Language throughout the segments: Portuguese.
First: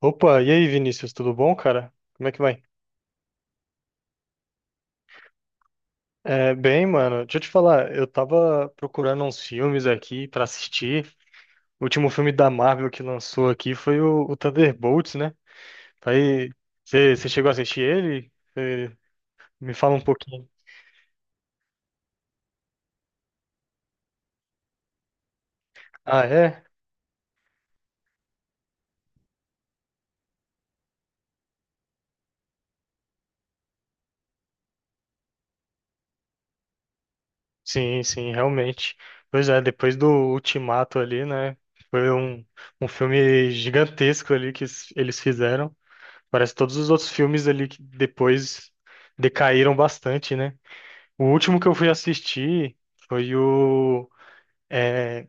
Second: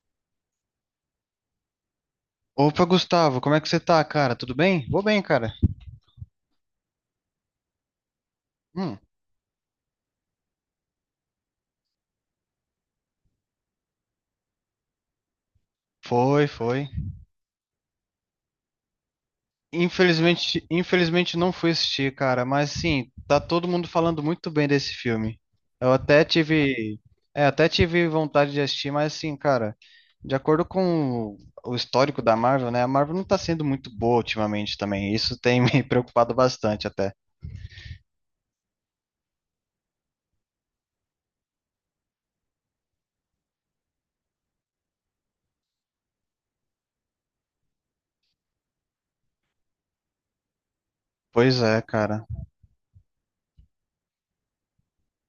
Opa, e aí, Vinícius, tudo bom, cara? Como é que vai? Opa, Gustavo, como é que você tá, cara? Tudo bem? Vou bem, cara. Bem, mano, deixa eu te falar, eu tava Hum, procurando uns filmes aqui pra assistir. O último filme da Marvel que lançou aqui foi o Thunderbolts, né? foi, Aí, foi. você chegou a assistir ele? Cê me fala um pouquinho. Infelizmente não fui assistir, cara, mas sim, tá todo mundo falando muito bem desse filme. Eu Ah, até é? tive, é, até tive vontade de assistir, mas assim, cara, de acordo com o histórico da Marvel, né? A Marvel não tá sendo muito boa ultimamente também. Isso tem me preocupado bastante até. Sim, sim, realmente. Pois é, depois do Ultimato ali, né? Foi um filme gigantesco ali que eles fizeram. Parece que todos os outros filmes ali que depois decaíram bastante, né? O último Pois que eu é, fui cara. assistir foi o é,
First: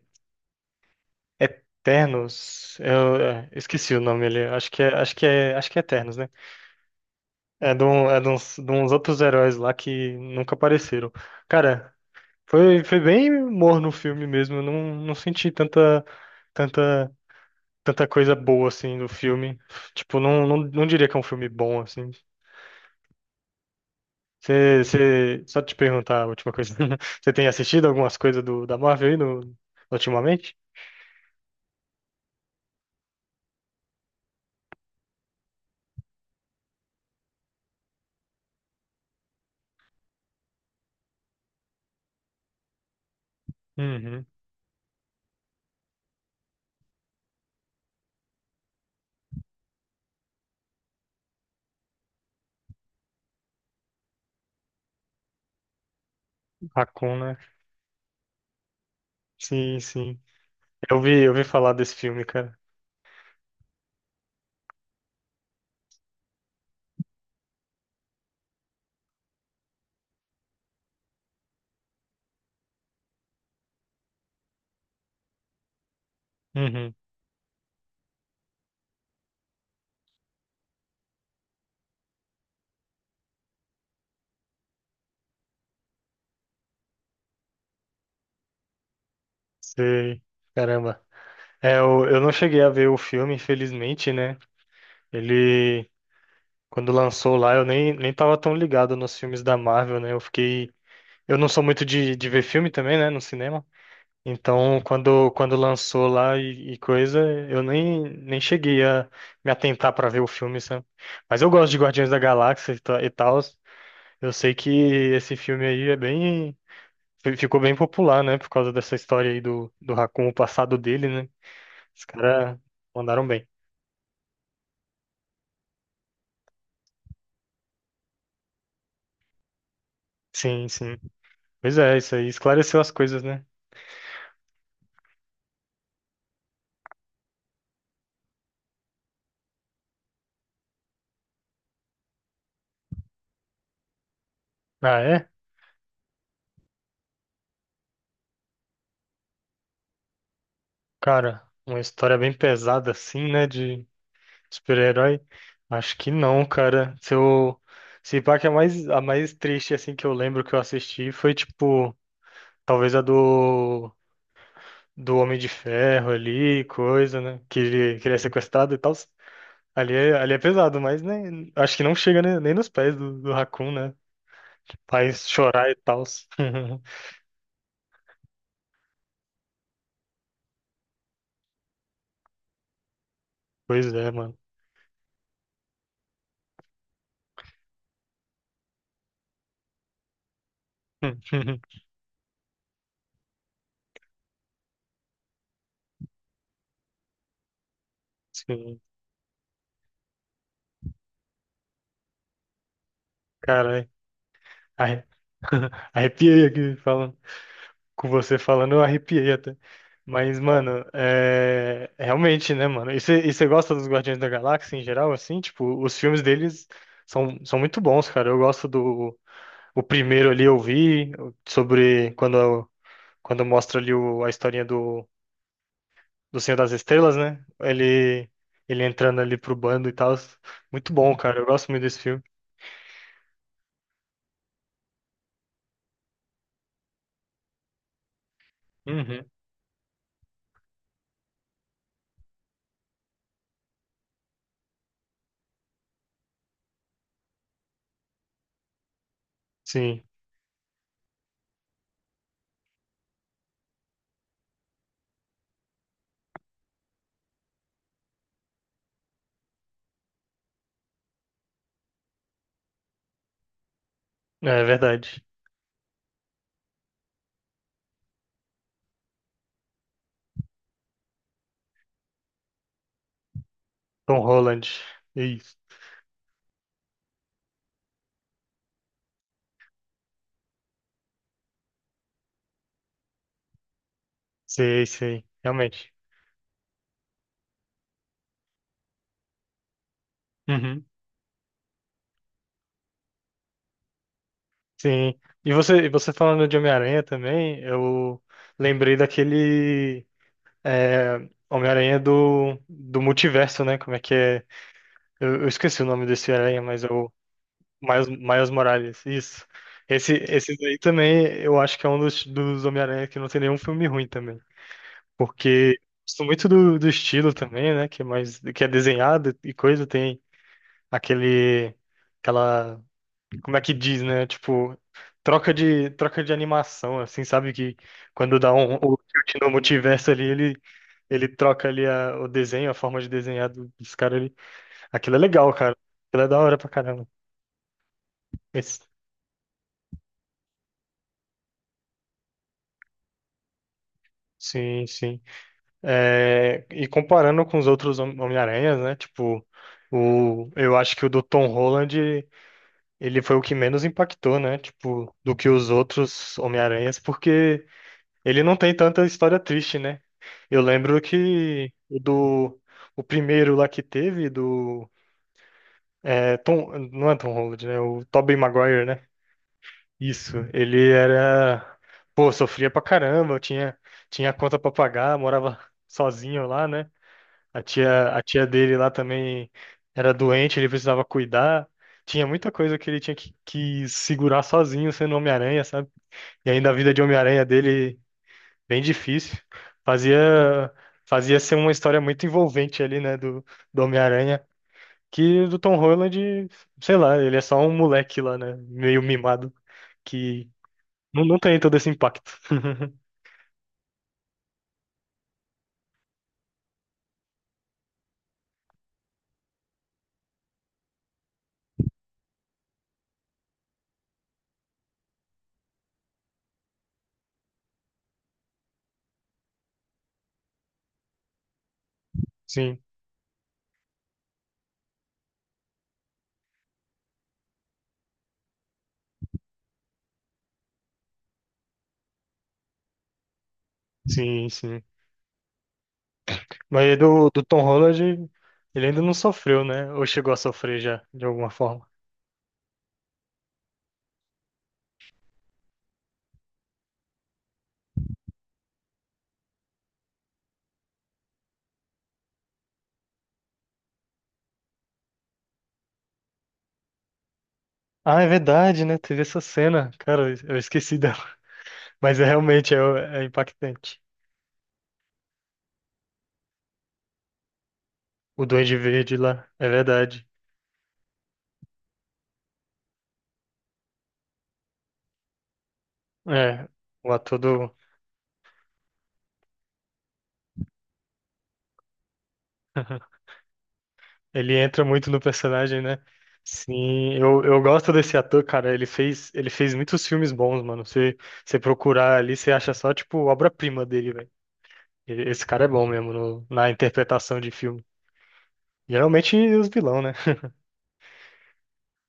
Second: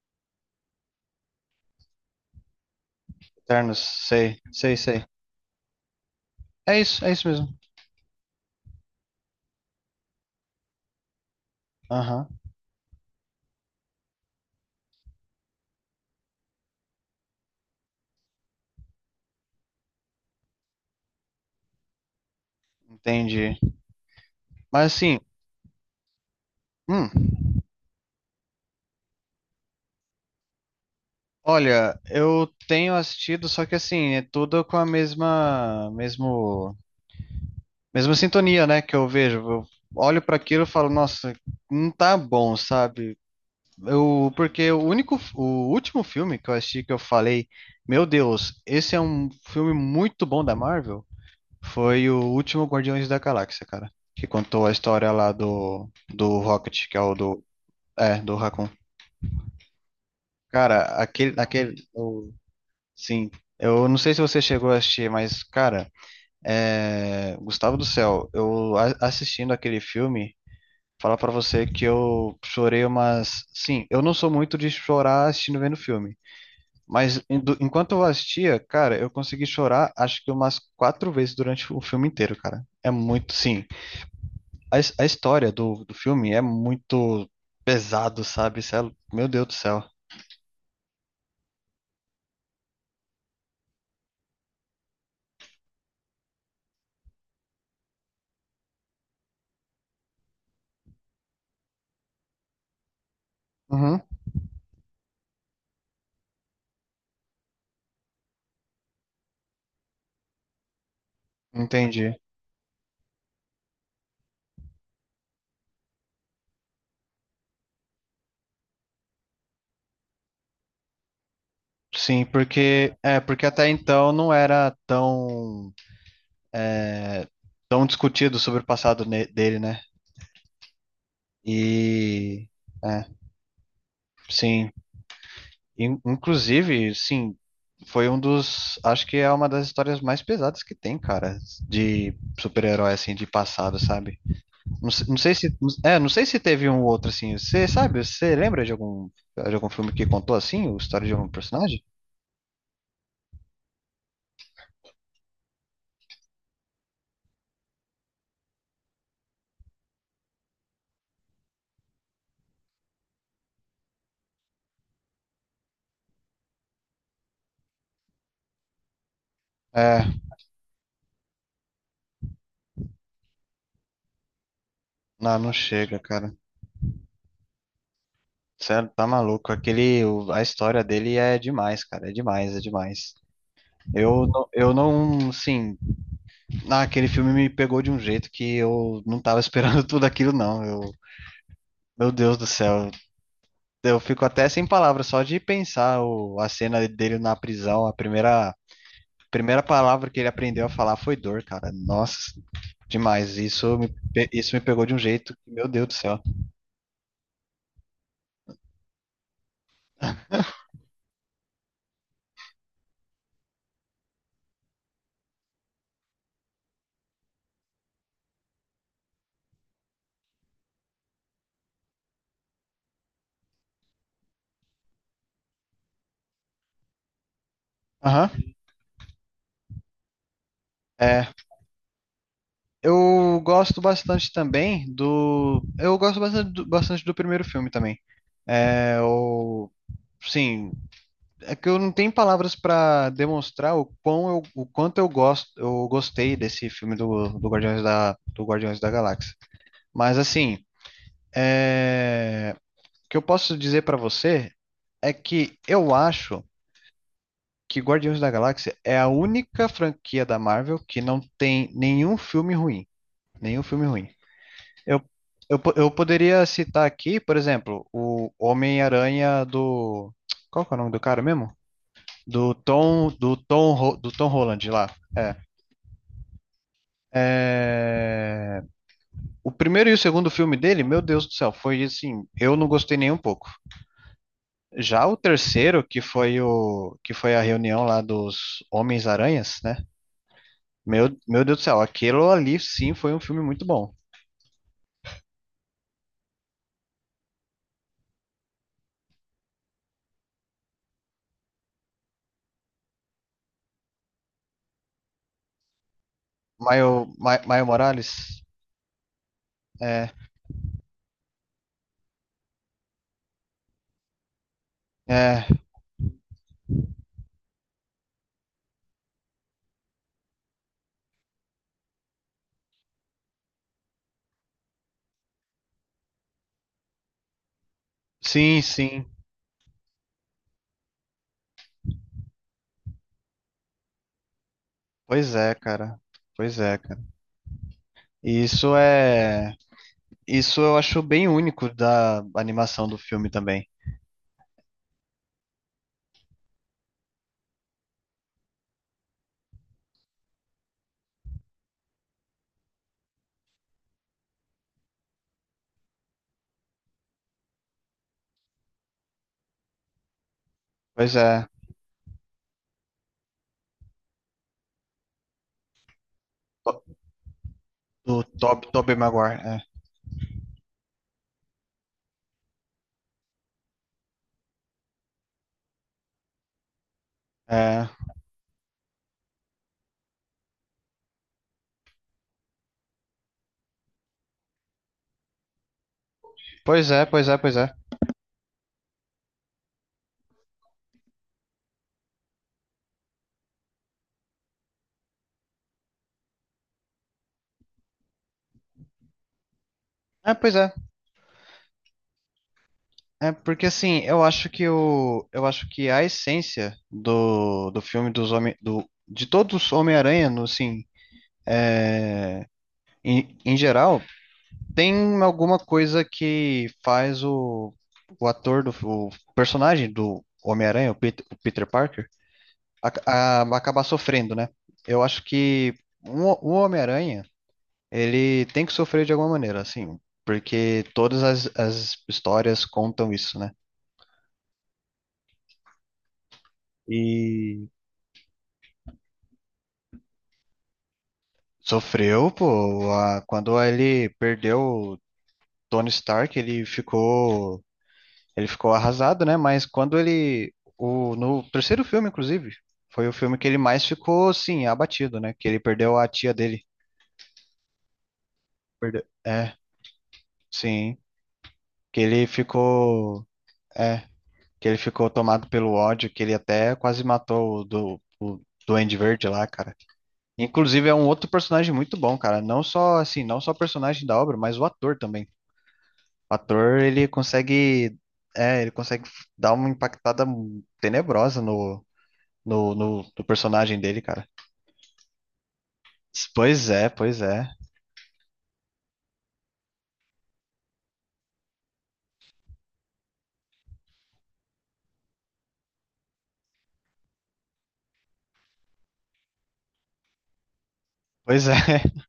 Eternos. Eu Eternos, esqueci o nome sei, ali. Sei, sei. Acho que é Eternos, né? É isso mesmo. É de, é de uns outros heróis lá que nunca apareceram. Cara, Aham, foi bem morno o filme mesmo. Eu não senti tanta, tanta coisa boa assim no filme. Tipo, não diria que é um filme bom assim. entendi. Mas assim, Só te perguntar a última coisa. hum. Você tem assistido algumas coisas da Marvel aí no, ultimamente? Olha, eu tenho assistido, só que assim, é tudo com a mesma, mesmo, mesma sintonia, né, que eu vejo. Eu olho para aquilo e falo, nossa, não tá bom, sabe? Uhum. Eu, porque o único, o último filme que eu assisti que eu falei, meu Deus, esse é um filme muito bom da Marvel, foi o último Guardiões da Galáxia, cara, que contou a história lá do Rocket, que é o Hakun, né? do, é, do Raccoon. Sim, sim. Cara, Eu aquele, vi falar aquele, desse filme, cara. Sim, eu não sei se você chegou a assistir, mas, cara, Gustavo do Céu, assistindo aquele filme, falar pra você que eu chorei umas. Sim, eu não sou muito de chorar assistindo vendo filme, Uhum. mas enquanto eu assistia, cara, eu consegui chorar acho que umas 4 vezes durante o filme inteiro, cara. É muito, sim. A, a história do, do filme é muito pesado, sabe? Meu Deus do céu. Sei. Caramba. É, eu não cheguei a ver o filme, infelizmente, né? Ele, quando lançou lá, eu nem tava tão ligado nos filmes da Marvel, né? Eu fiquei. Eu não sou muito de ver filme também, né? No cinema. Uhum, Então, quando lançou lá e coisa, eu nem cheguei a me atentar pra ver o filme, sabe? Mas eu gosto de Guardiões entendi. da Galáxia e tal. E tals. Eu sei que esse filme aí é bem. Ficou bem popular, né? Por causa dessa história aí do Raccoon, o passado dele, né? Os Sim, caras porque é mandaram porque bem. até então não era tão é, tão discutido sobre o passado dele, né? Sim, sim. Pois é, isso aí E esclareceu as é, coisas, né? sim, inclusive, sim, foi um dos, acho que é uma das histórias mais pesadas que tem, cara, de super-herói assim de passado, sabe? Não, Ah, não é? sei se é, não sei se teve um outro assim. Você sabe? Você lembra de algum filme que contou assim, a história de algum Cara, uma personagem? história bem pesada assim, né? De super-herói. Acho que não, cara. Se eu... Se pá que a mais triste, assim, que eu lembro que eu assisti foi, tipo, talvez a do, do Homem de Ferro ali, coisa, né? Que ele é sequestrado e tal. É, Ali é pesado, mas nem, acho que não chega nem, nem nos pés do Raccoon, né? Faz não, não chorar e chega, tal. cara. Sério, tá maluco. Aquele, a história dele é demais, cara. É demais, é demais. Pois é, Eu, mano. Eu não, assim, ah, aquele filme me pegou de um jeito que eu não tava esperando tudo aquilo, não. Eu, meu Deus do céu. Eu fico até sem palavras só de pensar o, a cena dele na prisão. Sim, Primeira palavra que ele aprendeu a falar foi dor, cara. Nossa, demais. Caralho. Isso me pegou de um Arre- jeito que, meu Deus do céu. Arrepiei aqui falando. Com você falando, eu arrepiei até. Mas, mano, é... Realmente, né, mano? E você gosta dos Guardiões da Galáxia em geral, assim? Tipo, os filmes deles são muito bons, cara. Eu gosto do... O primeiro ali eu vi sobre quando, quando mostra ali o... A historinha do Senhor das Estrelas, né? Ele, Aham. ele entrando ali pro bando e tal. Muito bom, É. cara. Eu gosto muito desse filme. Eu gosto bastante também do. Eu gosto bastante do primeiro filme também. É, Uhum. o, sim, é que eu não tenho palavras pra demonstrar o quanto eu gosto, eu gostei desse filme do, do Guardiões da Galáxia. Sim, Mas assim, é, o que eu posso dizer pra você é que eu acho que Guardiões da Galáxia é a única franquia da Marvel que não tem nenhum filme ruim. Nenhum filme ruim. é Eu, verdade. Eu poderia citar aqui, por exemplo, o Homem-Aranha do. Qual que é o nome do cara mesmo? Do Tom Tom Holland. Holland lá. Isso. É, o primeiro e o segundo filme dele, meu Deus do céu, foi assim, eu não gostei nem um pouco. Sei, Já o sei. terceiro, Realmente. que foi o que foi a reunião lá dos Homens-Aranhas, né? Uhum. Meu Deus do céu, aquilo ali sim foi um filme muito bom. Sim. E você falando de Homem-Aranha também, eu lembrei daquele é, Homem-Aranha do multiverso, né? Como é que é? Eu esqueci o nome desse aranha, mas é o Maio Morales, Miles Morales, isso. é, Esse daí também, eu acho que é um dos, dos Homem-Aranha que não tem nenhum filme ruim também. é, Porque gosto muito do estilo também, né? Que é mais, que é desenhado e coisa, tem aquele, aquela, como é que diz, né? Tipo, troca de animação, assim, sabe? Que quando dá sim, um, o sim. tilt no multiverso ali, ele troca ali a, o desenho, a forma de desenhar dos caras ali. Aquilo é Pois legal, é, cara. cara. Aquilo é da hora Pois pra é, cara. caramba. E isso Esse- é. Isso eu acho bem único da animação do filme também. sim, sim. É, e comparando com os outros Homem-Aranhas, né? Tipo, o, eu acho que o do Tom Holland, ele foi o que menos impactou, né? Tipo, do que os outros Homem-Aranhas, porque ele não tem tanta história triste, né? Eu lembro Pois é. que o primeiro lá que teve, do Tom, To- não é Tom Holland, né? O Do Tobey Tob Maguire, Tobey né? Maguire. Isso, ele era, pô, sofria pra caramba, tinha conta pra pagar, morava sozinho lá, né? É. É. A tia dele lá também era doente, ele precisava cuidar. Tinha muita coisa que ele tinha que segurar sozinho sendo Homem-Aranha, sabe? E ainda a Pois vida de é, pois é, Homem-Aranha pois é. dele, bem difícil. Fazia, fazia ser uma história muito envolvente ali, né, do Homem-Aranha. Que do Tom Holland, sei lá, ele é só um moleque lá, né? Meio mimado, É, que pois é. Não tem todo esse impacto. É porque assim, eu acho que o. Eu acho que a essência do, do filme de todos os Homem-Aranha, no, assim, em, em geral, tem alguma coisa que faz o ator do o personagem do Homem-Aranha, o Peter Parker Sim, acabar sofrendo, né? Eu acho que um, o Homem-Aranha, ele tem que sofrer de alguma maneira, assim, porque todas as, as histórias contam isso, né? sim, sim. Mas do Tom E Holland, ele ainda não sofreu, né? Ou chegou a sofrer já, de alguma forma. sofreu, pô, quando ele perdeu o Tony Stark, ele ficou arrasado, né? Mas quando ele, o, no terceiro filme, inclusive, foi o filme que ele mais ficou, sim, abatido, né? Que ele perdeu a tia dele. Ah, é verdade, né? Perdeu. Teve essa É, cena. Cara, eu sim. esqueci dela. Que Mas é ele realmente é, é ficou. impactante. É, que ele ficou tomado pelo ódio, que ele até quase matou o O Duende Duende Verde Verde lá, lá, é cara. verdade. Inclusive é um outro personagem muito bom, cara. Não só assim, não só o personagem da obra, mas o ator também. O É, ator, ele o ator do. consegue, é, ele consegue dar uma impactada tenebrosa no personagem dele, cara. Ele entra muito no personagem, né? Pois é, Sim, pois é. eu gosto desse ator, cara. Ele fez muitos filmes bons, mano. Você, você procurar ali, você acha só, tipo, obra-prima dele, velho. Esse cara é bom mesmo na interpretação de filme. Geralmente os vilão, né? Pois é.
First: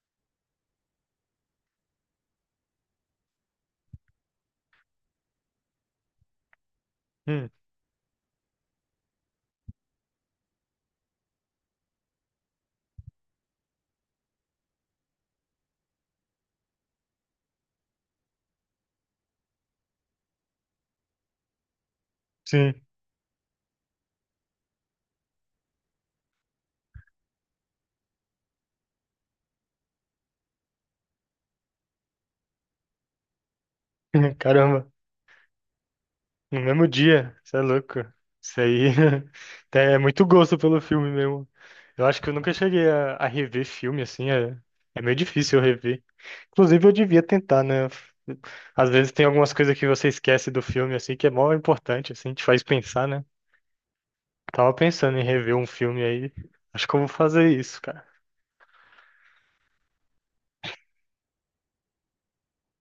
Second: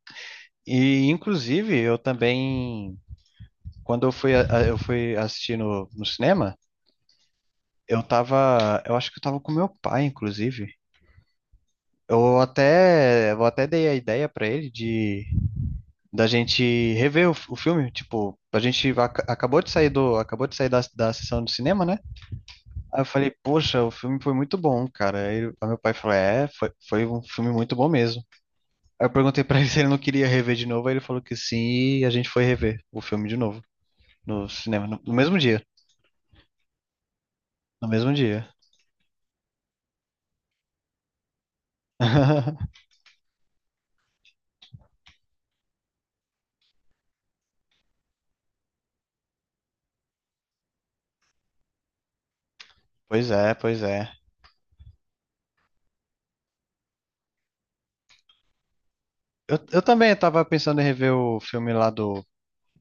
E inclusive eu também quando eu fui eu fui assistir no, no cinema, Hum, eu tava, eu acho que eu tava com meu pai, inclusive. Eu até dei a ideia pra ele de da gente rever o filme, tipo, a gente acabou de sair do, acabou de sair da, da sessão do cinema, né? sim. Aí eu falei, poxa, o filme foi muito bom, cara. Aí aí meu pai falou, é, foi, foi um filme muito bom mesmo. Aí eu perguntei pra ele se ele não queria rever de novo, aí ele falou que sim, e a gente foi rever o filme de novo no cinema, Caramba, no, no mesmo dia, no mesmo dia, você é no louco. mesmo dia. Isso aí até é muito gosto pelo filme mesmo. Eu acho que eu nunca cheguei a rever filme assim, é, é meio difícil eu rever. Inclusive, eu devia tentar, né? Às vezes tem algumas coisas que você esquece do filme, assim, que é mó importante, assim, te faz pensar, né? Pois é, pois é. Tava pensando em rever um filme aí. Acho que eu vou fazer isso, cara. Eu também tava pensando em rever o filme lá do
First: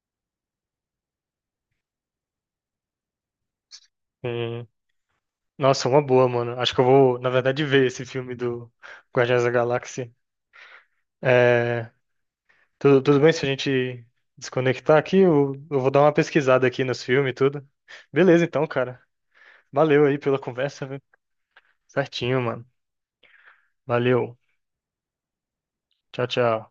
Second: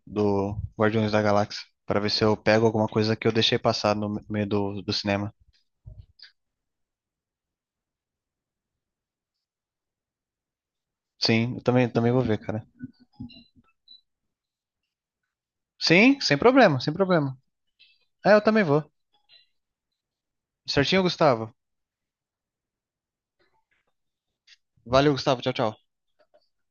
do Guardiões da Galáxia, para ver se eu pego alguma coisa que eu deixei passar no meio E- do, do cinema. Nossa, uma boa, mano. Acho que eu vou, na verdade, ver esse filme do Guardiões da Galáxia. Sim, eu também, É, também vou ver, cara. Tudo bem se a gente desconectar aqui? Eu vou dar uma Sim, sem pesquisada problema, aqui sem nos filmes e problema. tudo. É, eu Beleza, também então, vou. cara. Valeu aí pela conversa, viu? Certinho, Gustavo. Certinho, mano. Valeu. Valeu, Gustavo. Tchau, tchau. Tchau, tchau.